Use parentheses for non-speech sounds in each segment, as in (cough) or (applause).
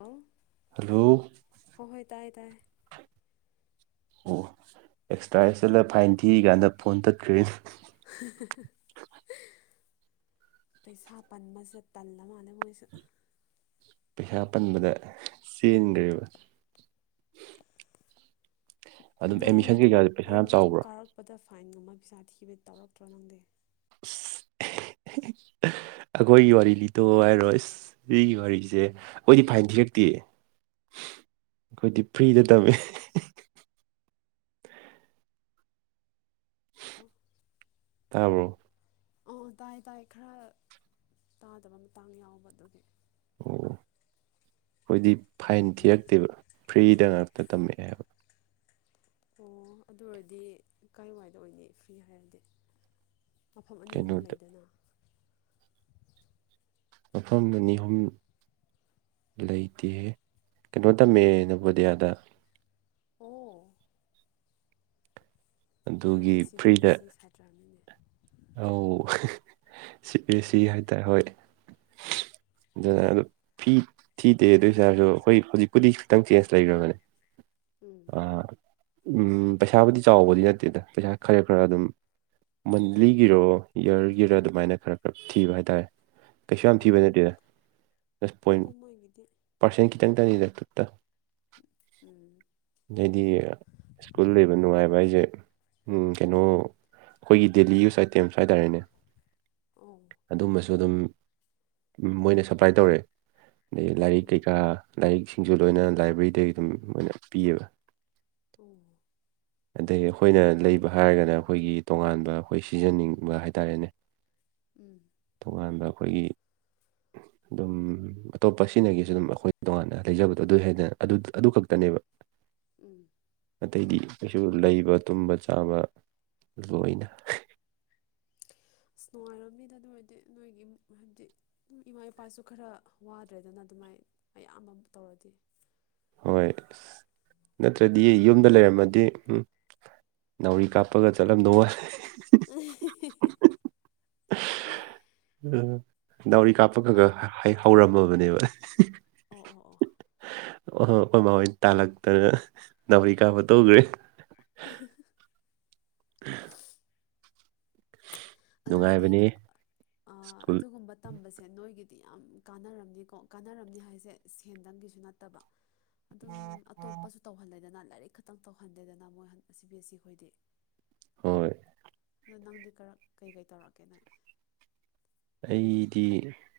ꯑꯝ ꯍꯜꯂꯣ ꯑꯣ ꯑꯦꯛꯁꯇ꯭ꯔꯥ ꯑꯦ꯭ꯗꯓ ꯇꯅꯥ ꯐꯥꯏꯟ ꯊꯤꯔꯤ ꯀꯥꯟꯗ ꯐꯣꯟ ꯇꯠꯈ꯭ꯔꯦꯅꯦ (unintelligible) ꯄꯩꯁꯥ ꯄꯟꯕꯁꯦ ꯇꯜꯂ ꯃꯥꯜꯂꯦ ꯃꯣꯏꯁꯨ ꯄꯩꯁꯥ ꯄꯟꯕꯗ ꯆꯦꯟꯒ꯭ꯔꯦꯕ ꯑꯗꯨꯝ ꯑꯦꯗꯃꯤꯁꯟ ꯅꯪꯗꯤ ꯗꯨꯝ ꯀꯩꯀꯥꯗꯤ ꯄꯩꯁꯥ ꯌꯥꯝ ꯅꯪꯗꯤ ꯗꯨꯝ ꯆꯥꯎꯕ꯭ꯔꯣ ꯀꯥꯔꯛꯄꯗ ꯐꯥꯏꯟꯒꯨꯝꯕ ꯄꯩꯁꯥ ꯊꯤꯕ ꯇꯧꯔꯛꯇ꯭ꯔꯣ ꯅꯪꯗꯤ ꯏꯁ ꯑꯩꯈꯣꯏꯒꯤ ꯋꯥꯔꯤ ꯂꯤꯇꯣꯛꯑꯣ ꯍꯥꯏꯔꯣ ꯏꯁ ꯁꯤꯒꯤ ꯋꯥꯔꯤꯖꯦ ꯑꯣꯏꯗꯤ ꯐꯥꯏꯟ ꯊꯤꯔꯛꯇꯦ ꯑꯩꯈꯣꯏꯗꯤ ꯐ꯭ꯔꯤꯗ ꯇꯝꯃꯦ ꯑꯣ ꯇꯥꯕ꯭ꯔꯣ ꯑꯣ ꯇꯥꯏ ꯇꯥꯏ ꯈꯔ ꯇꯥꯗꯕ ꯃꯇꯥꯡ ꯌꯥꯎꯕ ꯑꯗꯨꯒꯤ ꯑꯈꯣꯏꯗꯤ ꯐꯥꯏꯟ ꯊꯤꯔꯛꯇꯦꯕ ꯐ꯭ꯔꯤꯗ ꯉꯥꯛꯇ ꯇꯝꯃꯛꯑꯦ ꯍꯥꯏꯕ ꯑꯣ ꯑꯗꯨ ꯑꯣꯏꯔꯗꯤ ꯀꯥꯏ ꯋꯥꯏꯗ ꯑꯣꯏꯅꯤ ꯐ꯭ꯔꯤ ꯍꯥꯏꯔꯗꯤ ꯃꯐꯝ ꯑꯅꯤ ꯑꯍꯨꯝ ꯀꯩꯅꯣꯗ ꯂꯩꯗꯅ ꯃꯐꯝ ꯑꯅꯤ ꯑꯍꯨꯝ ꯂꯩꯇꯦꯍꯦ ꯀꯩꯅꯣ ꯇꯝꯃꯦ ꯅꯕꯣꯗꯤꯌꯥꯗ ꯑꯣ ꯑꯗꯨꯒꯤ ꯑꯗꯣꯏꯗꯤ ꯁꯤ ꯕꯤ ꯐ꯭ꯔꯤꯗ ꯑꯦꯁ ꯁꯤ ꯁꯥꯇ꯭ꯔ ꯅꯤꯅꯦ ꯑꯧ ꯁꯤ ꯕꯤ ꯑꯦꯁ ꯁꯤ ꯅꯨꯡꯉꯥꯏ ꯍꯥꯏꯇꯥꯔꯦ ꯍꯣꯏ ꯗꯨꯅ ꯐꯤ ꯊꯤꯗꯦ ꯑꯗꯨꯏꯁꯨ ꯍꯥꯏꯔꯥꯁꯨ ꯍꯥꯏ ꯍꯧꯖꯤꯛꯄꯨꯗꯤ ꯈꯤꯇꯪ ꯆꯦꯟꯖ ꯂꯩꯈ꯭ꯔꯕꯅꯦ ꯎꯝ ꯑ-ꯎꯝ ꯄꯩꯁꯥꯕꯨꯗꯤ ꯆꯥꯎꯕꯗꯤ ꯅꯠꯇꯦꯗ ꯄꯩꯁꯥ ꯈꯔ ꯈꯔ ꯑꯗꯨꯝ ꯎꯝ ꯃꯟꯂꯤꯒꯤꯔꯣ ꯏꯌꯥꯔꯒꯤꯔꯥ ꯑꯗꯨꯃꯥꯏꯅ ꯈꯔ ꯈꯔ ꯊꯤꯕ ꯍꯥꯏꯇꯥꯔꯦ ꯀꯩꯁꯨ ꯌꯥꯝ ꯊꯤꯕ ꯎꯝ ꯅꯠꯇꯦꯗ ꯖꯁ ꯄꯣꯏꯟ ꯍꯣꯏꯗ ꯃꯣꯏꯒꯤꯗꯤ ꯄꯔꯁꯟ ꯀꯇꯪ ꯇꯅꯤ ꯊꯨ꯭ꯠꯇ ꯎꯝ ꯑꯗꯩꯗꯤ ꯁ꯭ꯀꯨꯜ ꯂꯩꯕ ꯅꯨꯡꯉꯥꯏꯕ ꯍꯥꯏꯁꯦ ꯎꯝ ꯀꯩꯅꯣ ꯑꯈꯣꯏꯒꯤ ꯗꯦꯂꯤ ꯌꯨꯁ ꯑꯥꯏꯇꯦꯝꯁ ꯍꯥꯏꯇꯥꯔꯦꯅꯦ ꯑꯣ ꯑꯗꯨꯝꯕꯁꯨ ꯑꯗꯨꯝ ꯃꯣꯏꯅ ꯁꯞꯄ꯭ꯂꯥꯏ ꯇꯧꯔꯛꯑꯦ ꯑꯗꯒꯤ ꯑꯣ ꯂꯥꯏꯔꯤꯛ ꯑꯣ ꯀꯩꯀꯥ ꯂꯥꯏꯔꯤꯛꯁꯤꯡꯁꯨ ꯂꯣꯏꯅꯅ ꯂꯥꯏꯕ꯭ꯔꯦꯔꯤꯗꯒꯤ ꯑꯗꯨꯝ ꯃꯣꯏꯅ ꯄꯤꯌꯦꯕ ꯑꯣ ꯑꯗꯩ ꯑꯩꯈꯣꯏꯅ ꯂꯩꯕ ꯍꯥꯏꯔꯒꯅ ꯑꯩꯈꯣꯏꯒꯤ ꯇꯣꯉꯥꯟꯕ ꯑꯩꯈꯣꯏ ꯁꯤꯖꯟꯅꯤꯡꯕ ꯍꯥꯏꯇꯥꯔꯦꯅꯦ ꯎꯝ ꯇꫭꯉꯥꯟꯕ ꯑꯩꯈꯣꯏꯒꯤ ꯑꯗꯨꯝ ꯑꯇꯣꯞꯄ ꯁꯤꯅꯒꯤꯁꯨ ꯑꯗꯨꯝ ꯑꯈꯣꯏ ꯇꯣꯉꯥꯟꯅ ꯂꯩꯖꯕꯗꯣ ꯑꯗꯨ ꯍꯦꯟꯅ ꯑꯗꯨ ꯑꯗꯨ ꯈꯛꯇꯅꯦꯕ ꯎꯝ ꯑꯇꯩꯗꯤ ꯀꯩꯁꯨ ꯂꯩꯕ ꯇꯨꯝꯕ ꯆꯥꯕ ꯂꯣꯏꯅ ꯑꯁ ꯅꯨꯡꯉꯥꯏꯔꯃꯅꯤꯗ ꯑꯗꯨ ꯑꯣꯏꯗꯤ ꯅꯣꯏꯒꯤ ꯏꯝ ꯍꯥꯏꯕꯗꯤ ꯏꯃꯥ ꯏꯄꯥꯁꯨ ꯈꯔ ꯋꯥꯗ꯭ꯔꯦꯗꯅ ꯑꯗꯨꯃꯥꯏꯅ ꯃꯌꯥꯝ ꯑꯃ ꯇꯧꯔꯗꯤ ꯍꯣꯏ ꯑꯁ ꯅꯠꯇ꯭ꯔꯗꯤ ꯌꯨꯝꯗ ꯂꯩꯔꯝꯃꯗꯤ ꯎꯝ ꯅꯥꯎꯔꯤ ꯀꯥꯞꯄꯒ ꯆꯠꯂꯝꯗꯧ ꯋꯥꯏꯔꯦ unintelligible ꯅꯧꯔꯤꯀꯥꯞꯄ ꯑ ꯈ꯭ꯒꯥ-ꯈ꯭ꯒꯥ ꯍꯩ ꯍꯧꯔꯝꯑꯕꯅꯦꯕ ꯑꯣ ꯑꯣ ꯑꯣ ꯑ ꯍꯣꯏ ꯃꯥꯥ ꯍꯣꯏ ꯇꯥꯜꯂꯛꯇꯅ ꯅꯥꯎꯔꯤ ꯀꯥꯞꯄ ꯇꯣꯛꯈ꯭ꯔꯦ (inaudible) (unintelligible) ꯑꯗꯨ ꯑꯣꯏꯔꯗꯤ ꯅꯨꯡꯉꯥꯏꯕꯅꯦ ꯑꯥ ꯁ꯭ꯀꯨꯜ ꯑꯗꯨꯒꯨꯝꯕ ꯇꯝꯕꯁꯦ ꯅꯣꯏꯒꯤꯗꯤ ꯌꯥꯝ ꯀꯥꯟꯅꯔꯝꯅꯤꯀꯣ ꯀꯥꯟꯅꯔꯝꯅꯤ ꯍꯥꯏꯁꯦ ꯁꯦꯟꯗꯪꯒꯤꯁꯨ ꯅꯠꯇꯕ ꯑꯗꯨꯝ ꯑꯇꯣꯞꯄꯁꯨ ꯇꯧꯍꯜꯂꯦꯗꯅ ꯂꯥꯏꯔꯤꯛ ꯈꯛꯇꯪ ꯇꯧꯍꯜꯗꯦꯗꯅ ꯃꯣꯏ ꯁꯤ ꯕꯤ ꯑꯦꯁ ꯁꯤ ꯍꯣꯏꯗꯤ ꯍꯣꯏ ꯑꯗꯣ ꯅꯪꯗꯤ ꯀꯔꯛ ꯀꯩ ꯀꯩ ꯇꯧꯔꯛꯀꯦ ꯅꯣꯏ ꯑꯩꯗꯤ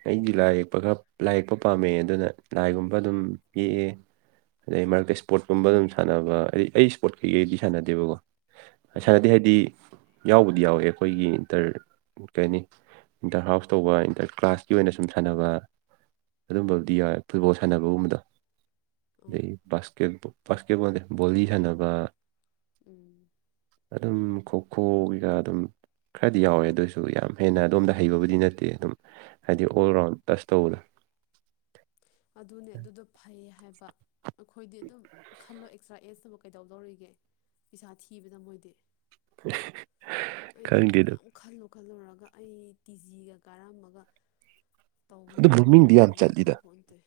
ꯑꯩꯗꯤ ꯂꯥꯏ ꯌꯦꯛꯄ ꯈꯔ ꯂꯥꯏ ꯌꯦꯛꯄ ꯄꯥꯝꯃꯦ ꯑꯗꯨꯅ ꯂꯥꯏꯒꯨꯝꯕ ꯑꯗꯨꯝ ꯌꯦꯛꯑꯦ ꯑꯗꯩ ꯃꯔꯛꯇ ꯏꯁꯄꯣꯔꯠꯀꯨꯝꯕ ꯑꯗꯨꯝ ꯁꯥꯟꯅꯕ ꯑꯩ-ꯑꯩ ꯏꯁꯄꯣꯔꯠ ꯀꯩꯀꯩꯗꯤ ꯁꯥꯟꯅꯗꯦꯕꯀꯣ ꯎꯝ ꯁꯥꯅꯗꯦ ꯍꯥꯏꯗꯤ ꯌꯥꯎꯕꯨꯗꯤ ꯌꯥꯎꯋꯦ ꯑꯩꯈꯣꯏꯒꯤ ꯏꯟꯇꯔ ꯀꯩ ꯍꯥꯏꯅꯤ ꯏꯟꯇꯔ ꯍꯥꯎꯁ ꯇꯧꯕ ꯏꯟꯇꯔ ꯀ꯭ꯂꯥꯁꯀꯤ ꯑꯣꯏꯅ ꯁꯨꯝ ꯁꯥꯟꯅꯕ ꯑꯗꯨꯝꯕꯕꯨꯗꯤ ꯌꯥꯢ ꯐꯨꯠꯕꯣꯜ ꯁꯥꯟꯅꯕꯒꯨꯝꯕꯗ ꯎꯝ ꯑꯗꯩ ꯕꯥꯀꯦꯠ ꯕꯥꯁꯀꯦꯠꯕꯣꯜ ꯕꯣꯂꯤ ꯁꯥꯟꯅꯕ ꯎꯝ ꯑꯗꯨꯝ ꯈꯣꯈꯣꯒꯤꯒꯥ ꯑꯗꯨꯝ ꯈꯔꯗꯤ ꯌꯥꯎꯋꯦ ꯑꯗꯨꯑꯣꯏꯁꯨ ꯌꯥꯝ ꯍꯦꯟꯅ ꯑꯗꯣꯝꯗ ꯍꯩꯕꯕꯨꯗꯤ ꯅꯠꯇꯦ ꯑꯗꯨꯝ ꯍꯥꯏꯗꯤ ꯑꯣꯜ ꯎꯝ ꯔꯥꯎꯟ ꯇꯁ ꯇꯧꯕꯗꯣ ꯑꯗꯨꯅꯦ ꯑꯗꯨꯗꫭ ꯐꯩꯌꯦ ꯍꯥꯏꯕ ꯑꯈꯣꯏꯗꯤ ꯑꯗꯨꯝ ꯈꯜꯂꯣ ꯑꯦꯛꯁꯇ꯭ꯔꯥ ꯑꯦꯁꯇꯕꯨ ꯀꯩꯗꯧꯗꯧꯔꯤꯒꯦ ꯄꯩꯁꯥ ꯊꯤꯕꯗ ꯃꯣꯏꯗꯤ ꯑꯩꯗꯤ ꯑꯩ ꯈꯪꯗꯦꯗ ꯌꯥꯝ ꯈꯜꯂꯨ ꯈꯜꯂꯨꯔꯒ ꯑꯩ ꯇꯤꯖꯤꯒ ꯀꯥꯔꯝꯃꯒ ꯑꯗꯨ ꯇꯧꯕꯅꯕꯨ ꯒ꯭ꯔꯨꯃꯤꯡꯗꯤ ꯌꯥꯝ ꯇꯣꯡꯉꯝꯒꯗ꯭ꯔꯥ ꯆꯠꯂꯤꯗ ꯈꯪꯄꯣꯟꯇꯦ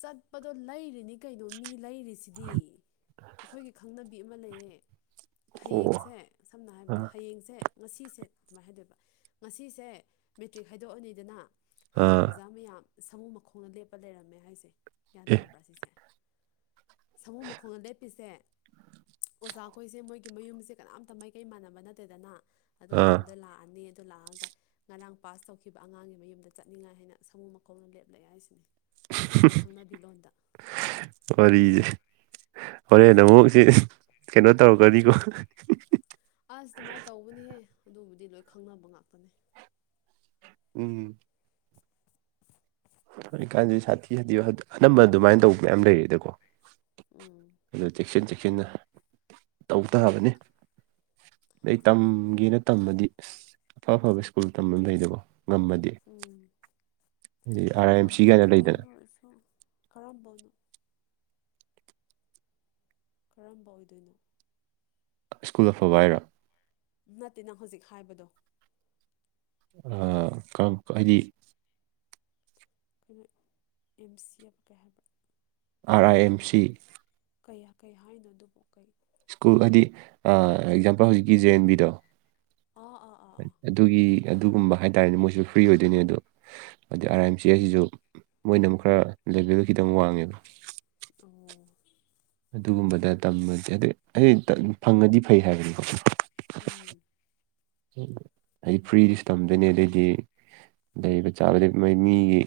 ꯆꯠꯄꯗꯣ ꯂꯩꯔꯤꯅꯤ ꯀꯩꯅꯣ ꯃꯤ ꯂꯩꯔꯤꯁꯤꯗꯤ ꯑꯩꯈꯣꯏꯒꯤ ꯈꯪꯅꯕꯤ ꯑꯃ ꯂꯩꯌꯦ ꯑꯣ ꯍꯌꯦꯡꯁꯦ ꯁꯝꯅ ꯍꯥꯏꯕꯗ ꯑꯥ ꯍꯌꯦꯡꯁꯦ ꯉꯁꯤꯁꯦ ꯑꯗꯨꯃꯥꯏꯅ ꯍꯥꯏꯗꯣꯏꯕ ꯉꯁꯤꯁꯦ ꯃꯦꯇ꯭ꯔꯤꯛ ꯍꯥꯏꯗꯣꯛꯑꯅꯤꯗꯅ ꯍꯌꯦꯡ ꯑꯥ ꯑꯣꯖꯥ ꯃꯌꯥꯝ ꯁꯥꯃꯨ ꯃꯈꯣꯡꯗ ꯂꯦꯞꯄ ꯂꯩꯔꯝꯃꯦ ꯍꯥꯏꯁꯦ ꯒ꯭ꯌꯥꯟ ꯑꯦ ꯇꯥꯕ꯭ꯔꯥ ꯁꯤꯁꯦ ꯁꯃꯨ ꯃꯈꯣꯡꯗ ꯂꯦꯞꯄꯤꯁꯦ ꯑꯣꯖꯥꯈꯣꯏꯁꯦ ꯃꯣꯏꯒꯤ ꯃꯌꯨꯝꯁꯦ ꯀꯅꯥꯝꯇ ꯃꯥꯏꯀꯩ ꯃꯥꯟꯅꯕ ꯅꯠꯇꯦꯗꯅ ꯑꯗꯣ ꯑꯥ ꯃꯌꯥꯝꯗ ꯂꯥꯛꯑꯅꯤ ꯑꯗꯨ ꯂꯥꯛꯑꯒ ꯉꯔꯥꯡ ꯄꯥꯁ ꯇꯧꯈꯤꯕ ꯑꯉꯥꯡꯒꯤ ꯃꯌꯨꯝꯗ ꯆꯠꯅꯤꯡꯉꯥꯏ ꯍꯥꯏꯅ ꯁꯃꯨ ꯃꯈꯣꯡꯗ ꯂꯦꯞ ꯂꯩ ꯍꯥꯏꯁꯤꯅꯦ ꯑꯩꯈꯣꯏ ꯈꯪꯅꯕꯤ ꯂꯣꯟꯗ ꯋꯥꯔꯤꯁꯦ ꯍꯣꯔꯦꯟ ꯑꯃꯨꯛꯁꯤ ꯀꯩꯅꯣ ꯇꯧꯔꯛꯀꯅꯤꯀꯣ ꯑꯁ ꯑꯗꯨꯃꯥꯏ ꯇꯧꯕꯅꯤꯍꯦ ꯑꯗꯨꯕꯨꯗꯤ ꯂꯣꯏ ꯈꯪꯅꯕ ꯉꯥꯛꯇꯅꯦ ꯎꯝ inaudible ꯍꯧꯖꯤꯛꯀꯥꯟꯁꯤ ꯁꯥꯊꯤ ꯁꯥꯊꯤꯕ ꯑꯅꯝꯕ ꯑꯗꯨꯃꯥꯏꯅ ꯇꯧꯕ ꯃꯌꯥꯝ ꯂꯩꯔꯦꯗꯀꯣ ꯎꯝ ꯑꯗꯨ ꯆꯦꯛꯁꯤꯟ ꯆꯦꯛꯁꯤꯟꯅ ꯇꯧꯇꯕꯅꯤ ꯑꯗꯩ ꯇꯝ ꯒꯦꯅ ꯇꯝꯃꯗꯤ ꯑꯁ ꯑꯐ ꯑꯐꯕ ꯁ꯭ꯀꯨꯜ ꯇꯝꯕ ꯂꯩꯗꯀꯣ ꯉꯝꯃꯗꯤ ꯎꯝ ꯍꯥꯏꯗꯤ ꯑꯥꯔ ꯑꯥꯏ ꯑꯦꯝ ꯁꯤ ꯐꯕꯨꯗꯤ ꯀꯥꯏꯅ ꯐꯩ ꯂꯩꯗꯅ ꯑꯗꯨ ꯑꫭꯏꯔꯁꯨ ꯀꯔꯝꯕꯅꯣ ꯀꯔꯝꯕ ꯑꯣꯏꯗꯣꯏꯅꯣ ꯁ꯭ꯀꯨꯜ ꯑꯐꯕ ꯍꯥꯏꯔꯣ ꯅꯠꯇꯦ ꯅꯪ ꯍꯧꯖꯤꯛ ꯍꯥꯏꯕꯗꯣ ꯑ ꯀꯔꯝ-ꯍꯥꯏꯗꯤ ꯑꯩꯈꯣꯏꯅ ꯑꯦꯝ ꯁꯤ ꯑꯦꯕ ꯀ ꯍꯥꯏꯕ꯭ꯔꯥ ꯑꯥꯔ ꯑꯥꯏ ꯑꯦꯝ ꯁꯤ ꯀꯌꯥ ꯀꯩ ꯍꯥꯏꯅꯣ ꯑꯗꯨꯕꯣ ꯀꯩ ꯁ꯭ꯀꯨꯜ ꯍꯥꯏꯗꯤ ꯑ ꯑꯦꯛꯖꯥꯝꯄꯜ ꯍꯧꯖꯤꯛꯀꯤ ꯖꯦ ꯑꯦꯟ ꯕꯤꯗꯣ ꯑꫭ ꯑꫭ ꯑꫭ ꯑꫭ ꯑꯗꯨꯒꯤ ꯑꯗꯨꯒꯨꯝꯕ ꯍꯥꯏꯇꯥꯔꯦꯅꯦ ꯃꯣꯏꯁꯨ ꯐ꯭ꯔꯤ ꯑꯣꯏꯗꯣꯏꯅꯦ ꯑꯗꯣ ꯍꯥꯗꯩ ꯑꯥꯔ ꯑꯥꯏ ꯑꯦꯝ ꯁꯤ ꯍꯥꯏꯁꯤꯁꯨ ꯃꯣꯏꯅ ꯑꯃꯨꯛ ꯈꯔ ꯂꯦꯕꯦꯜꯗ ꯈꯤꯇꯪ ꯋꯥꯡꯉꯦꯕ ꯑꯣ ꯑꯗꯨꯒꯨꯝꯕꯗ ꯇꯝꯕꯁꯦ ꯑꯗꯩ ꯑꯩ ꯐꯪꯉꯗꯤ ꯐꯩ ꯍꯥꯏꯕꯅꯤꯀꯣ ꯎꯝ ꯍꯥꯏꯗꯤ ꯐ꯭ꯔꯤꯗꯁꯨ ꯇꯝꯗꯣꯏꯅꯤ ꯑꯗꯨꯗꯩꯗꯤ ꯂꯩꯕ ꯆꯥꯕꯗꯤ ꯃꯣꯏ ꯃꯤꯒꯤ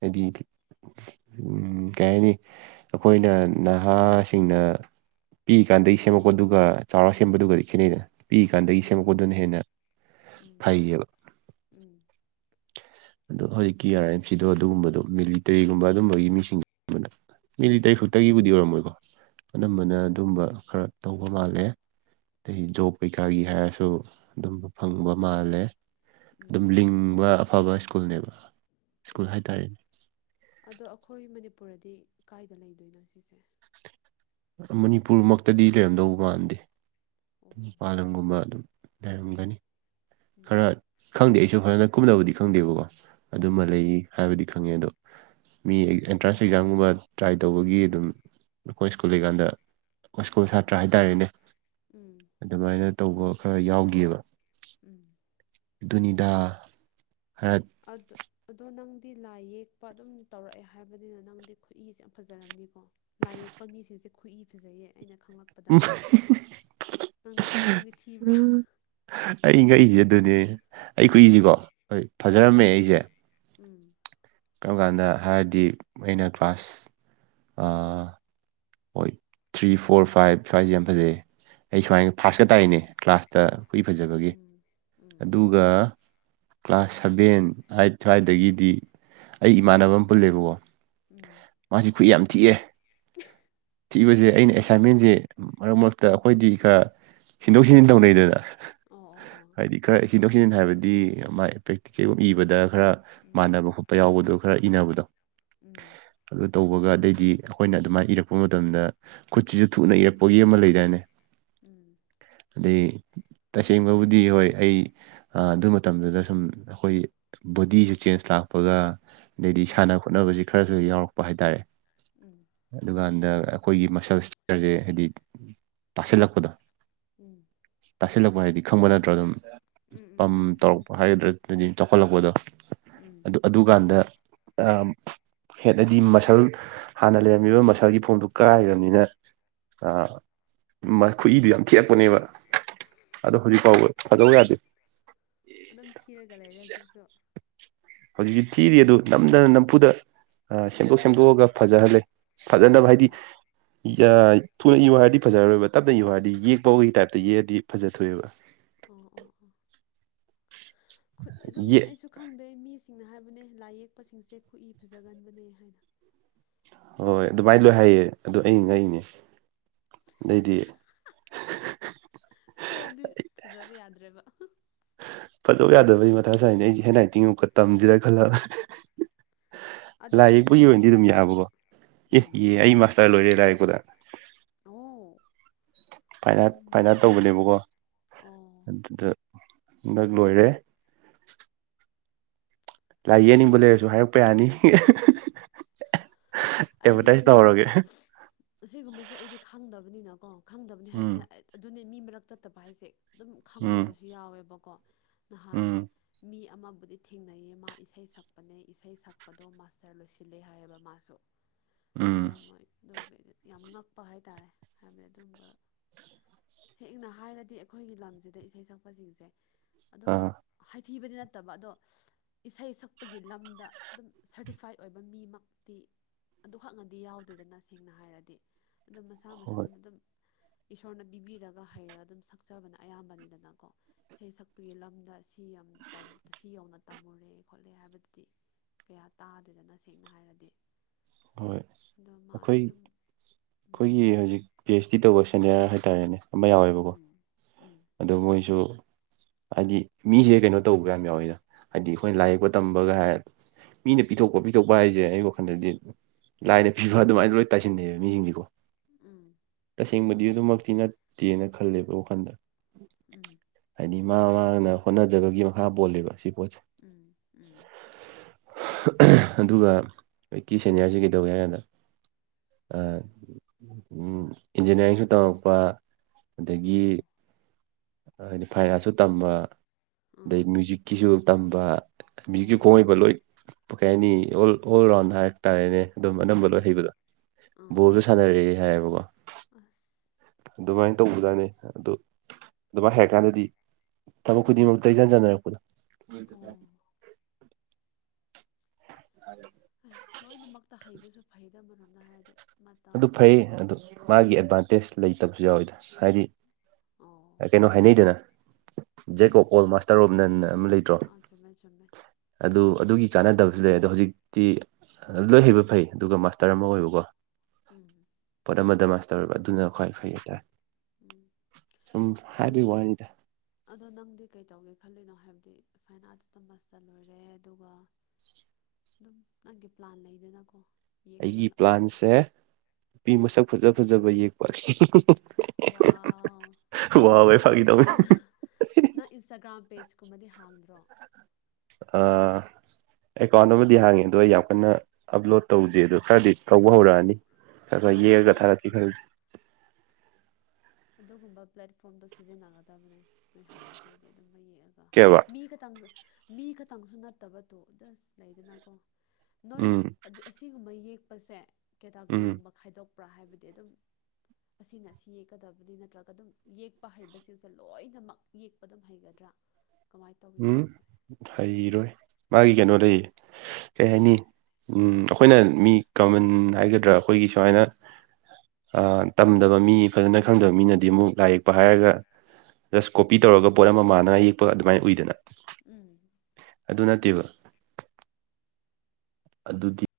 ꯍꯥꯏꯗꯤ ꯎ ꯀꯩ ꯍꯥꯏꯅꯤ ꯑꯩꯈꯣꯏꯅ ꯅꯍꯥꯁꯤꯡꯅ ꯄꯤꯛꯏꯀꯥꯟꯗꯒꯤ ꯁꯦꯝꯃꯛꯄꯗꯨꯒ ꯆꯥꯎꯔꯥ ꯁꯦꯝꯕꯗꯨꯒꯗꯤ ꯈꯦꯠꯅꯩꯩꯗꯅ ꯄꯤꯛꯏꯀꯥꯟꯗꯒꯤ ꯁꯦꯝꯃꯛ ꯈꯦꯠꯅꯩꯌꯦ ꯗꯨꯅ ꯍꯦꯟꯅ ꯎꯝ ꯐꯩꯌꯦꯕ ꯎꯝ ꯑꯗꯣ ꯍꯧꯖꯤꯛꯀꯤ ꯑꯥꯔ ꯑꯥꯏ ꯑꯦꯝ ꯁꯤꯗꯣ ꯑꯗꯨꯒꯨꯝꯕꯗꯣ ꯃꯤꯂꯤꯇꯔꯤꯒꯨꯝꯕ ꯑꯗꯨꯝꯕꯒꯤ ꯃꯤꯁꯤꯡꯕꯗ ꯃꯤꯗꯤ ꯇ ꯑꯣ ꯐꯨꯛꯇꯒꯤꯕꯨꯗꯤ ꯑꯣꯏꯔꯝꯃꯣꯏꯀꯣ ꯑꯅꯝꯕꯅ ꯎꯝ ꯑꯗꯨꯝꯕ ꯈꯔ ꯇꯧꯕ ꯃꯥꯜꯂꯦ ꯑꯗꯒꯤ ꯖꯣꯕ ꯀꯩꯀꯥꯒꯤ ꯍꯥꯏꯔꯁꯨ ꯑꯗꯨꯝ ꯐꯪꯕ ꯃꯥꯜꯂꯦ ꯑꯗꯨꯝ ꯎꯝ ꯂꯤꯡꯕ ꯑꯐꯕ ꯁ꯭ꯀꯨꯜꯅꯦꯕ ꯑꯣ ꯁ꯭ꯀꯨꯜ ꯍꯥꯏꯇꯥꯔꯦꯅꯦ ꯑꯗꯣ ꯑꯈꯣꯏ ꯃꯅꯤꯄꯨꯔꯗꯤ ꯀꯥꯏꯗ ꯂꯩꯗꯣꯏꯅꯣ ꯁꯤꯁꯦ? ꯃꯅꯤꯄꯨꯔꯃꯛꯇꯗꯤ ꯂꯩꯔꯝꯗꯧ ꯃꯥꯟꯗꯦ ꯑꯣ ꯃꯄꯥꯟꯂꯝꯒꯨꯝꯕ ꯑꯗꯨꯝ ꯂꯩꯔꯝꯒꯅꯤ ꯈꯔ ꯎꯝ ꯈꯪꯗꯦ ꯑꯩꯁꯨ ꯐꯖꯅ ꯀꯨꯞꯅꯕꯗꯤ ꯈꯪꯗꯦꯕꯀꯣ ꯑꯣ ꯑꯗꯨꯃ ꯑꯣ ꯂꯩ ꯍꯥꯏꯕꯗꯤ ꯈꯪꯉꯦ ꯑꯗꯣ ꯃꯤ ꯑꯦꯟꯇ꯭ꯔꯥꯟꯁ ꯑꯦꯛꯖꯥꯝꯒꯨꯝꯕ ꯇ꯭ꯔꯥꯏ ꯇꯧꯕꯒꯤ ꯑꯗꯨꯝ ꯑꯩꯈꯣꯏ ꯁ꯭ꯀꯨꯜ ꯂꯩꯀꯥꯟꯗ ꯁ꯭ꯀꯨꯜ ꯁꯥꯇ꯭ꯔ ꯍꯥꯏꯇꯥꯔꯦꯅꯦ꯫ ꯎꯝ ꯑꯗꯨꯃꯥꯏꯅ ꯇꯧꯕ ꯈꯔ ꯌꯥꯎꯒꯤꯑꯕ ꯎꯝ ꯑꯗꯨꯅꯤꯗꯥ ꯍꯔꯠ ꯑꯗ ꯑꯗꯣ ꯅꯪꯗꯤ ꯂꯥꯏ ꯌꯦꯛꯄ ꯑꯗꯨꯝ ꯇꯧꯔꯛꯑꯦ ꯍꯥꯏꯕꯅꯤꯅ ꯅꯪꯗꯤ ꯈꯨꯠꯏꯁꯦ ꯌꯥꯝ ꯐꯖꯔꯝꯅꯤꯀꯣ ꯂꯥꯏ ꯌꯦꯛꯄ ꯃꯤꯁꯤꯡꯁꯦ ꯈꯨꯠꯏ ꯐꯖꯩꯌꯦ ꯑꯩꯅ ꯈꯪꯂꯛ ꯄꯗ ꯅꯪꯗꯤ ꯅꯪꯗꯤ ꯊꯤꯕ꯭ꯔꯥ? ꯎꯝ ꯑꯩ ꯉꯛꯏꯖꯦ ꯑꯗꯨꯅꯦ ꯑꯩ ꯈꯨꯠꯏꯖꯦꯀꯣ ꯍꯣꯏ ꯎꯝ ꯐꯖꯔꯝꯃꯦ ꯑꯩꯖꯦ ꯎꯝ ꯀꯔꯝ ꯀꯥꯟꯗ ꯍꯥꯏꯔꯗꯤ ꯑꯩꯅ ꯀ꯭ꯂꯥꯁ ꯑꯥ ꯍꯣꯏ ꯊ꯭ꯔꯤ ꯐꯣꯔ ꯐꯥꯏꯚ ꯁ꯭ꯋꯥꯏꯁꯦ ꯌꯥꯝ ꯐꯖꯩꯌꯦ꯫ ꯑꯩ ꯎꯝ ꯁ꯭ꯋꯥꯏꯅ ꯐꯥꯔꯁꯀ ꯇꯥꯏꯅꯦ ꯀ꯭ꯂꯥꯁꯇ ꯈꯨꯏ ꯐꯖꯕꯒꯤ ꯎꯝ ꯎꯝ ꯑꯗꯨ ꯗꯨꯒ ꯀ꯭ꯂꯥꯁ ꯁꯚꯦꯟ ꯑꯥꯏꯠ ꯁ꯭ꯋꯥꯏꯗꯒꯤꯗꯤ ꯑꯩ ꯏꯃꯥꯟꯅꯕ ꯑꯃ ꯄꯨꯜꯂꯦꯕꯀꯣ ꯎꯝ ꯃꯥꯁꯤ ꯈꯨꯠꯏ ꯌꯥꯝ ꯊꯤꯑꯦ ꯊꯤꯕꯖꯦ ꯑꯩꯅ ꯑꯦꯁꯥꯏꯟꯃꯦꯟꯖ‌ꯦ ꯃꯔꯛ ꯃꯔꯛꯇ ꯑꯩꯈꯣꯏꯗꯤ ꯈꯔ ꯁꯤꯟꯗꯣꯛ ꯁꯤꯟꯖꯤꯟ ꯇꯧꯅꯩꯗꯅ ꯑꯣ ꯑꯣ ꯑꯣ ꯍꯥꯏꯗꯤ ꯈꯔ ꯁꯤꯟꯗꯣꯛ ꯁꯤꯖꯤꯟ ꯍꯥꯏꯕꯗꯤ ꯃꯥꯏ ꯄ꯭ꯔꯦꯛꯇꯤꯀꯦꯜ ꯏꯕꯗ ꯈꯔ ꯎꯝ ꯎꯝ ꯃꯥꯟꯅꯕ ꯈꯣꯠꯄ ꯌꯥꯎꯕꯗꯣ ꯈꯔ ꯏꯅꯕꯗꯣ ꯎꯝ ꯑꯗꯨ ꯇꯧꯕꯒ ꯑꯗꯩꯗꯤ ꯑꯩꯈꯣꯏꯅ ꯑꯗꯨꯃꯥꯏꯅ ꯏꯔꯛꯄ ꯃꯇꯝꯗ ꯈꯨꯠꯁꯤꯁꯨ ꯊꯨꯅ ꯏꯔꯛꯄꯒꯤ ꯑꯃ ꯂꯩ ꯗꯥꯏꯅ‌ꯦ ꯎꯝ ꯑꯗꯩ ꯇꯁꯦꯡꯕꯕꯨꯗꯤ ꯍꯣꯏ ꯑꯩ ꯑ ꯑꯗꯨ ꯃꯇꯝꯗꯨꯗ ꯁꯨꯝ ꯑꯩꯈꯣꯏ ꯕꯣꯗꯤꯁꯨ ꯆꯦꯟꯖ ꯂꯥꯛꯄꯒ ꯑꯗꯩꯗꯤ ꯎꯝ ꯏꯁꯥꯅ ꯍ‌ꯣꯠꯅꯕꯁꯤ ꯈꯔꯁꯨ ꯌꯥꯎꯔꯛꯄ ꯍꯥꯏꯇꯥꯔꯦ ꯎꯝ ꯑꯗꯨꯀꯥꯟꯗ ꯑꯩꯈꯣꯏꯒꯤ ꯃꯁꯜ ꯁ꯭ꯇꯔꯁꯦ ꯍꯥꯏꯗꯤ ꯇꯥꯁꯤꯜꯂꯛꯄꯗꯣ ꯎꯝ ꯇꯥꯁꯤꯜꯂꯛꯄ ꯍꯥꯏꯗꯤ ꯈꯪꯕ ꯅꯠꯇ꯭ꯔꯣ ꯑꯗꯨꯝ ꯎꯝ ꯎꯝ ꯄꯝ ꯈꯪꯉꯦ ꯈꯪꯉꯦ ꯇꯧꯔꯛꯄ ꯍꯥꯏꯒꯗ꯭ꯔꯥ ꯗꯨꯗꯤ ꯆꯥꯎꯈꯠꯂꯛꯄꯗꯣ ꯎꯝ ꯑꯗꯨ ꯑꯗꯨꯀꯥꯟꯗ ꯑꯥ ꯍꯦꯠꯅꯗꯤ ꯃꯁꯜ ꯍꯥꯟꯅ ꯂꯩꯔꯝꯃꯤꯕ ꯃꯁꯜ ꯏꯁꯥꯒꯤ ꯐꯣꯝꯗꯨ ꯀꯥꯏꯈ꯭ꯔꯕꯅꯤꯅ ꯑꯥ ꯈꯨꯠꯏꯗꯨ ꯌꯥꯝ ꯊꯤꯔꯛꯄꯅꯦꯕ ꯑꯗꯣ ꯍꯧꯖꯤꯛ ꯐꯥꯎꯕ ꯐꯖꯧ ꯌꯥꯗꯦ ꯑꯗꯨꯝ ꯊꯤꯔꯒ ꯂꯩꯔꯦ ꯍꯧꯖꯤꯛꯁꯨ ꯍꯧꯖꯤꯛꯁꯨ ꯊꯤꯔꯤ ꯑꯗꯨ ꯅꯝꯗꯅ ꯅꯝꯐꯨꯗ ꯑ ꯁꯦꯝꯗꯣꯛ ꯁꯦꯝꯗꯣꯛꯑꯒ ꯐꯖꯍꯜꯂꯦ꯫ ꯐꯖꯅꯕ ꯍꯥꯏꯗꯤ ꯎꯝ ꯌꯥꯏ ꯊꯨꯅ ꯏꯌꯨ ꯍꯥꯏꯔꯗꯤ ꯐꯖꯔꯔꯣꯏꯕ ꯇꯞꯅ ꯏꯌꯨ ꯍꯥꯏꯔꯗꯤ ꯌꯦꯛꯄꯒꯤ ꯇꯥꯏꯞꯇ ꯌꯦꯛꯑꯗꯤ ꯐꯖ ꯊꯣꯛꯑꯦꯕ꯫ ꯑꯣ ꯑꯣ ꯑꯣ ꯈꯨꯗꯤ ꯑꯗꯨꯝ ꯌꯦꯛ ꯑꯩꯁꯨ ꯈꯪꯗ‌ꯦ ꯃꯤꯁꯤꯡꯅ ꯍꯥꯏꯕꯅꯦ ꯂꯥꯏ ꯌꯦꯛꯄꯁꯤꯡꯁꯦ ꯈꯨꯠꯏ ꯐꯖꯒꯟꯕꯅꯦ ꯍꯥꯏꯅ ꯍꯣꯏ ꯑꯗꯨꯃꯥꯏꯅ ꯂꯣꯏ ꯍꯥꯏꯌꯦ ꯑꯗꯨ ꯑꯩꯅ ꯉꯛꯏꯅꯦ ꯑꯗꯩꯗꯤ ꯁꯣꯝꯗꯤ ꯐꯖꯕ ꯌꯥꯗ꯭ꯔꯦꯕ ꯐꯖꯧ ꯌꯥꯗꯕꯩ ꯃꯊꯥ ꯁꯥꯏꯅꯦ ꯑꯩꯖ‌ꯦ ꯍꯦꯟ ꯔꯥꯏꯇꯤꯡ ꯑꯃꯨꯛꯀ ꯇꯝꯁꯤꯔꯥ ꯈꯜꯂꯛꯑ ꯑꯗꯣ ꯂꯥꯏ ꯍꯧꯖꯤꯛ ꯌꯦꯛꯄꯒꯤ ꯑꯣꯏꯅꯗꯤ ꯑꯗꯨꯝ ꯌꯦꯛꯏꯕ꯭ꯔꯣ ꯌꯥꯕꯀꯣ ꯑꯦ ꯎꯝ ꯑꯦ ꯑꯩ ꯃꯥꯁꯇꯔ ꯂꯣꯏꯔꯦ ꯂꯥꯏ ꯌꯦꯛꯄꯗ ꯑꯣ ꯐꯥꯏꯟ ꯑꯥꯔꯠ ꯌꯥꯝ ꯐꯥꯏꯟ ꯑꯥꯔ꯭ꯠ ꯅꯩꯌꯦ ꯇꯧꯕꯅꯦꯕꯀꯣ ꯑꯣ ꯑꯗꯨꯗ‌ꯣ ꯍꯟꯗꯛ ꯂꯣꯏꯔꯦ ꯂꯥꯏ ꯌꯦꯛꯍꯟꯅꯤꯡꯕ ꯂꯩꯔꯁꯨ ꯍꯥꯏꯔꯛꯄ ꯌꯥꯅꯤ꯫ ꯑꯩꯗꯤ ꯑꯦꯗꯚꯔꯇꯥꯏꯁ ꯑꯁꯤꯒꯨꯝꯕꯁꯦ ꯇꯧꯔꯒꯦ ꯑꯁꯤꯒꯨꯝꯕꯁꯦ ꯑꯩꯗꯤ ꯈꯪꯗꯕꯅꯤꯅꯀꯣ ꯈꯪꯗꯕꯅꯤ ꯎꯝ ꯍꯥꯏꯁꯦ ꯑꯗꯨꯅꯦ ꯃꯤ ꯃꯔꯛ ꯆꯠꯇꯕ ꯍꯥꯏꯁꯦ꯫ ꯑꯗꯨꯝ ꯎꯝ ꯈꯪꯗꯕꯁꯨ ꯌꯥꯎꯋꯦꯕꯀꯣ ꯅꯍꯥꯟ ꯎꯝ ꯃꯤ ꯑꯃꯕꯨꯗꯤ ꯊꯦꯡꯅꯩꯌꯦ ꯃꯥ ꯏꯁꯩ ꯁꯛꯄꯅꯦ ꯏꯁꯩ ꯁꯛꯄꯗꯣ ꯃꯥꯁꯇꯔ ꯂꯣꯏꯁꯤꯜꯂꯦ ꯍꯥꯏꯌꯦꯕ ꯃꯥꯁꯨ꯫ ꯑꯗ ꯎꯝ ꯃꯣꯏ ꯑꯗꯨ ꯑꯣꯏꯕꯩ ꯌꯥꯝ ꯉꯛꯄ ꯍꯥꯏ ꯇꯔꯦ ꯍꯥꯏꯕꯗꯤ ꯑꯗꯨꯝꯕ ꯁꯦꯡꯅ ꯍꯥꯏꯔꯗꯤ ꯑꯩꯈꯣꯏꯒꯤ ꯂꯝꯁꯤꯗ ꯏꯁꯩ ꯁꯛꯄꯁꯤꯡꯁꯦ ꯑꯗꯨꯝ ꯑꯥ ꯍꯥꯏꯊꯤꯕꯗꯤ ꯅꯠꯇꯕ ꯑꯗꯣ ꯏꯁꯩ ꯁꯛꯄꯒꯤ ꯂꯝꯗ ꯑꯗꯨꯝ ꯁꯔꯇꯤꯐꯥꯏꯠ ꯑꯣꯏꯕ ꯃꯤꯃꯛꯇꯤ ꯑꯗꯨ ꯍꯛꯅꯗꯤ ꯌꯥꯎꯗꯦꯗꯅ ꯁꯦꯡꯅ ꯍꯥꯏꯔꯗꯤ ꯑꯗꯨꯝ ꯃꯁꯥ ꯍꯣꯏ ꯃꯊꯟꯗꯅ ꯑꯗꯨꯝ ꯏꯁꯣꯔꯅ ꯄꯤꯕꯤꯔꯒ ꯍꯩꯔꯒ ꯑꯗꯨꯝ ꯁꯛꯆꯕꯅ ꯑꯌꯥꯝꯕꯅꯤꯗꯅꯀꯣ꯫ ꯏꯁꯩ ꯁꯛꯄꯒꯤ ꯂꯝꯗ ꯁꯤ ꯌꯥꯝ ꯇꯝ ꯁꯤ ꯌꯧꯅ ꯇꯝꯃꯨꯔꯦ ꯈꯣꯠꯂꯦ ꯍꯥꯏꯕꯗꯨꯗꯤ ꯀꯌꯥ ꯇꯥꯗꯦꯗꯅ ꯁꯦꯡꯅ ꯍꯥꯏꯔꯗꯤ ꯍꯣꯏ ꯑꯗꯣ ꯑꯩꯈꯣꯏ ꯃꯥꯗꯤ ꯑꯗꯨꯝ ꯎꯝ ꯑꯩꯈꯣꯏꯒꯤ ꯍꯧꯖꯤꯛ ꯄꯤ ꯑ‌ꯦꯆ ꯗꯤ ꯇꯧꯕ ꯁꯦꯅꯤꯌꯔ ꯍꯥꯏꯇꯥꯔꯦꯅꯦ ꯑꯃ ꯌꯥꯎꯋꯦꯕꯀꯣ ꯎꯝ ꯑꯗꯣ ꯃꯣꯏꯁꯨ ꯍꯥꯏꯗꯤ ꯃꯤꯖꯦ ꯀꯩꯅꯣ ꯇꯧꯕ ꯌꯥꯝ ꯌꯥꯎꯋꯤꯗ ꯍꯥꯏꯗꯤ ꯑꯩꯈꯣꯏꯅ ꯂꯥꯏ ꯌꯦꯛꯄ ꯇꯝꯕꯒ ꯍꯥꯏ ꯃꯤꯅ ꯄꯤꯊꯣꯛꯄ ꯄꯤꯊꯣꯛꯄ ꯍꯥꯏꯁꯦ ꯑꯩ ꯋꯥꯈꯜꯗꯗꯤ ꯂꯥꯏꯅ ꯄꯤꯕ ꯑꯗꯨꯃꯥꯏꯅ ꯂꯣꯏ ꯇꯥꯏꯁꯤꯟꯅꯩꯕ ꯃꯤꯁꯤꯡꯁꯤꯀꯣ ꯎꯝ ꯇꯁꯦꯡꯕꯗꯤ ꯑꯗꯨꯃꯛꯇꯤ ꯅꯠꯇꯦꯅ ꯈꯜꯂꯦꯕ ꯋꯥꯈꯟꯗ꯫ ꯎꯝ ꯍꯥꯏꯗꯤ ꯃꯥ ꯃꯥꯅ ꯍꯣꯠꯅꯖꯕꯒꯤ ꯃꯈꯥ ꯄꯣꯜꯂꯦꯕ ꯁꯤ ꯄꯣꯠꯁꯦ ꯎꯝ ꯎꯝ ꯑꯗꯨꯒ ꯑꯩꯀꯤ ꯁꯦꯅꯤꯌꯥꯔꯁꯦ ꯀꯩꯗꯧꯒꯦ ꯍꯥꯏ ꯀꯥꯟꯗ ꯑ ꯎꯝ ꯏꯟꯖꯤꯟꯅꯤꯌꯥꯔꯤꯡꯁꯨ ꯇꯝꯃꯛꯄ ꯑꯗꯥꯒꯤ ꯎꯝ ꯍꯥꯏꯗꯤ ꯐꯥꯏꯟ ꯑꯥꯔꯠꯁꯨ ꯇꯝꯕ ꯑꯗꯩ ꯎꯝ ꯃ꯭ꯌꯨꯖꯤꯛꯀꯤꯁꯨ ꯇꯝꯕ ꯑꯣ ꯑꯥ ꯃ꯭ꯌꯨꯖꯤꯛꯆꯨ ꯑꯣ ꯈꯣꯡ ꯍꯩꯕ ꯂꯣꯏ ꯀꯩ ꯍꯥꯏꯅꯤ ꯑꯣꯜ ꯔꯥꯎꯟꯗ ꯍꯥꯏ ꯇꯥꯔꯦꯅꯦ ꯑꯗꯨꯝ ꯑꯅꯝꯕ ꯑꯥ ꯂꯣꯏ ꯍꯩꯕꯗꯣ ꯑꯥ ꯕꯣꯜꯖꯨ ꯁꯥꯟꯅꯔꯛꯑꯦ ꯍꯥꯏꯌꯦꯕꯀꯣ ꯑꯁ ꯑꯗꯨꯃꯥꯏ ꯇꯧꯕꯖꯥꯅꯤ ꯑꯗꯨ ꯑꯗꯨꯃꯥꯏ ꯍꯩꯔꯀꯥꯟꯗꯗꯤ ꯊꯕꯛ ꯈꯨꯗꯤꯡꯃꯛꯇ ꯏꯆꯟ ꯆꯟꯅꯔꯛꯄꯗꯣ ꯑꯣ (unintelligible) ꯍꯩ ꯂꯣꯏꯅꯃꯛꯇ ꯍꯩꯕꯁꯨ ꯐꯩꯗ ꯑꯃꯔꯣꯝꯗ ꯍꯥꯏꯔꯗꯤ ꯃꯇꯝ ꯑꯗꯨ ꯐꯩ ꯑꯗꯨ ꯃꯥꯒꯤ ꯑꯦꯗꯚꯥꯟꯇꯦꯖ ꯂꯩꯇꯕꯁꯨ ꯌꯥꯎꯋꯤꯗ ꯍꯥꯏꯗꯤ ꯑꯣ ꯀꯩꯅꯣ ꯍꯥꯏꯅꯩꯗꯅ jack of all master of none ꯑꯅ ꯑꯃ ꯂꯩ ꯑꯥ ꯆꯨꯝꯃꯦ - ꯆꯨꯝꯃꯦ꯫ ꯑꯗꯨ ꯑꯗꯨꯒꯤ ꯀꯥꯟꯅꯗꯕꯁꯨ ꯂꯩ ꯑꯗꯣ ꯍꯧꯖꯤꯛꯇꯤ ꯂꯣꯏ ꯍꯩꯕ ꯐꯩ ꯑꯗꯨꯒ ꯃꯥꯁꯇꯔ ꯑꯃ ꯑꯣꯏꯕꯀꯣ ꯎꯝ ꯄꯣꯠ ꯑꯃꯗ ꯃꯥꯁꯇꯔ ꯑꯣꯏꯕ ꯑꯗꯨꯅ ꯈ꯭ꯋꯥꯏ ꯐꯩ ꯍꯥꯏꯇꯥꯔꯦ꯫ ꯁꯨꯝ ꯎꯝ ꯍꯥꯏꯕꯩ ꯋꯥꯅꯤꯗ ꯑ ꯑꯗꯣ ꯅꯪꯗꯤ ꯀꯩꯇꯧꯒꯦ ꯈꯜꯂꯤꯅꯣ ꯍꯥꯏꯕꯗꯤ ꯐꯥꯏꯟꯑꯥꯔꯁꯇ ꯃꯥꯁꯇꯔ ꯂꯣꯏꯔꯦ ꯑꯗꯨꯒ ꯑꯗꯨꯝ ꯅꯪꯒꯤ ꯄ꯭ꯂꯥꯟ ꯂꯩꯗꯅꯀꯣ ꯌꯦꯛꯄ ꯑꯩꯒꯤ ꯄ꯭ꯂꯥꯟꯁꯦ ꯅꯨꯄꯤ ꯃꯁꯛ ꯐꯖ ꯐꯖꯕ ꯌꯦꯛꯄ ꯋꯥꯎ ꯋꯥꯎꯋꯦ ꯐꯥꯒꯤ ꯇꯧꯕꯅꯦ ꯑꯗ ꯅꯪ ꯏꯟꯁꯇꯥꯒ꯭ꯔꯥꯝ ꯄꯦꯖꯀꯨꯝꯕꯗꯤ ꯍꯥꯡꯗ꯭ꯔꯣ ꯑ ꯑꯦꯀꯥꯎꯟ ꯑꯃꯗꯤ ꯍꯥꯡꯉꯤ ꯑꯗꯣ ꯑꯩ ꯌꯥꯝ ꯀꯟꯅ ꯑꯞꯂꯣꯗ ꯇꯧꯗꯦ ꯑꯗꯣ ꯈꯔꯗꯤ ꯇꯧꯕ ꯍꯧꯔꯛꯑꯅꯤ ꯈꯔ ꯈꯔ ꯇꯧꯍꯦ ꯌꯦꯛꯑꯒ ꯊꯥꯒꯠꯀꯦ ꯂꯥꯏꯛ ꯈꯜꯂꯤ ꯑꯗꯨꯒꯨꯝꯕ ꯄ꯭ꯂꯦꯠꯐꯣ꯭ꯔꯝꯗ ꯁꯤꯖꯤꯟꯅꯒꯗꯕꯅꯦ ꯅꯣꯏ ꯍꯩꯕ ꯈꯣꯏꯗꯤ ꯑꯗꯨꯝꯕ ꯌꯦꯛꯑꯒ ꯀꯩꯕ ꯃꯤ ꯈꯇꯪ ꯃꯤ ꯈꯛꯇꯪꯁꯨ ꯅꯠꯇꯕ ꯇꯣ ꯗꯁ ꯂꯩꯗꯅꯀꯣ ꯅꯣꯏ ꯎꯝ ꯑꯁꯤꯒꯨꯝꯕ ꯌꯦꯛꯄꯁꯦ ꯎꯝ ꯀꯦꯇꯥꯒꯣꯔꯤꯒꯨꯝꯕ ꯈꯥꯏꯗꯣꯛꯄ꯭ꯔꯥ ꯍꯥꯏꯕꯗꯤ ꯑꯗꯨꯝ ꯑꯁꯤꯅ ꯁꯤ ꯀꯗꯕꯅꯤ ꯅꯠꯇ꯭ꯔꯒ ꯑꯗꯨꯝ ꯌꯦꯛꯄ ꯍꯩꯕꯁꯤꯡꯁꯦ ꯂꯣꯏꯅꯃꯛ ꯌꯦꯛꯄ ꯑꯗꯨꯝ ꯍꯩꯒꯗ꯭ꯔꯥ ꯀꯃꯥꯏ ꯇꯧꯕꯤꯅ‌ꯣ ꯎꯝ ꯅ‌ꯣꯏꯁꯦ ꯍꯩꯔꯣꯏ ꯃꯥꯒꯤ ꯀꯩꯅꯣ ꯗꯤ ꯀꯩ ꯍꯥꯏꯅꯤ ꯎꯝ ꯑꯩꯈꯣꯏꯅ ꯃꯤ ꯀꯃꯟ ꯍꯥꯏꯒꯗ꯭ꯔꯥ ꯑꯩꯈꯣꯏꯒꯤ ꯁꯨꯃꯥꯏꯅ ꯑ ꯇꯝꯗꯕ ꯃꯤ ꯐꯖꯅ ꯈꯪꯗꯕ ꯃꯤꯅꯗꯤ ꯑꯃꯨꯛ ꯂꯥꯏꯔꯤꯛ ꯄ ꯍꯥꯏꯔꯒ ꯖꯁ ꯀꯣꯄꯤ ꯇꯧꯔꯒ ꯄꯣꯠ ꯑꯃ ꯃꯥꯟꯅꯉꯥꯏ ꯌꯦꯛꯄ ꯑꯗꯨꯃꯥꯏꯅ ꯎꯏꯗꯅ ꯎꯝ ꯑꯗꯨ ꯅꯠꯇꯦꯕ ꯑꯗꯨꯗꯤ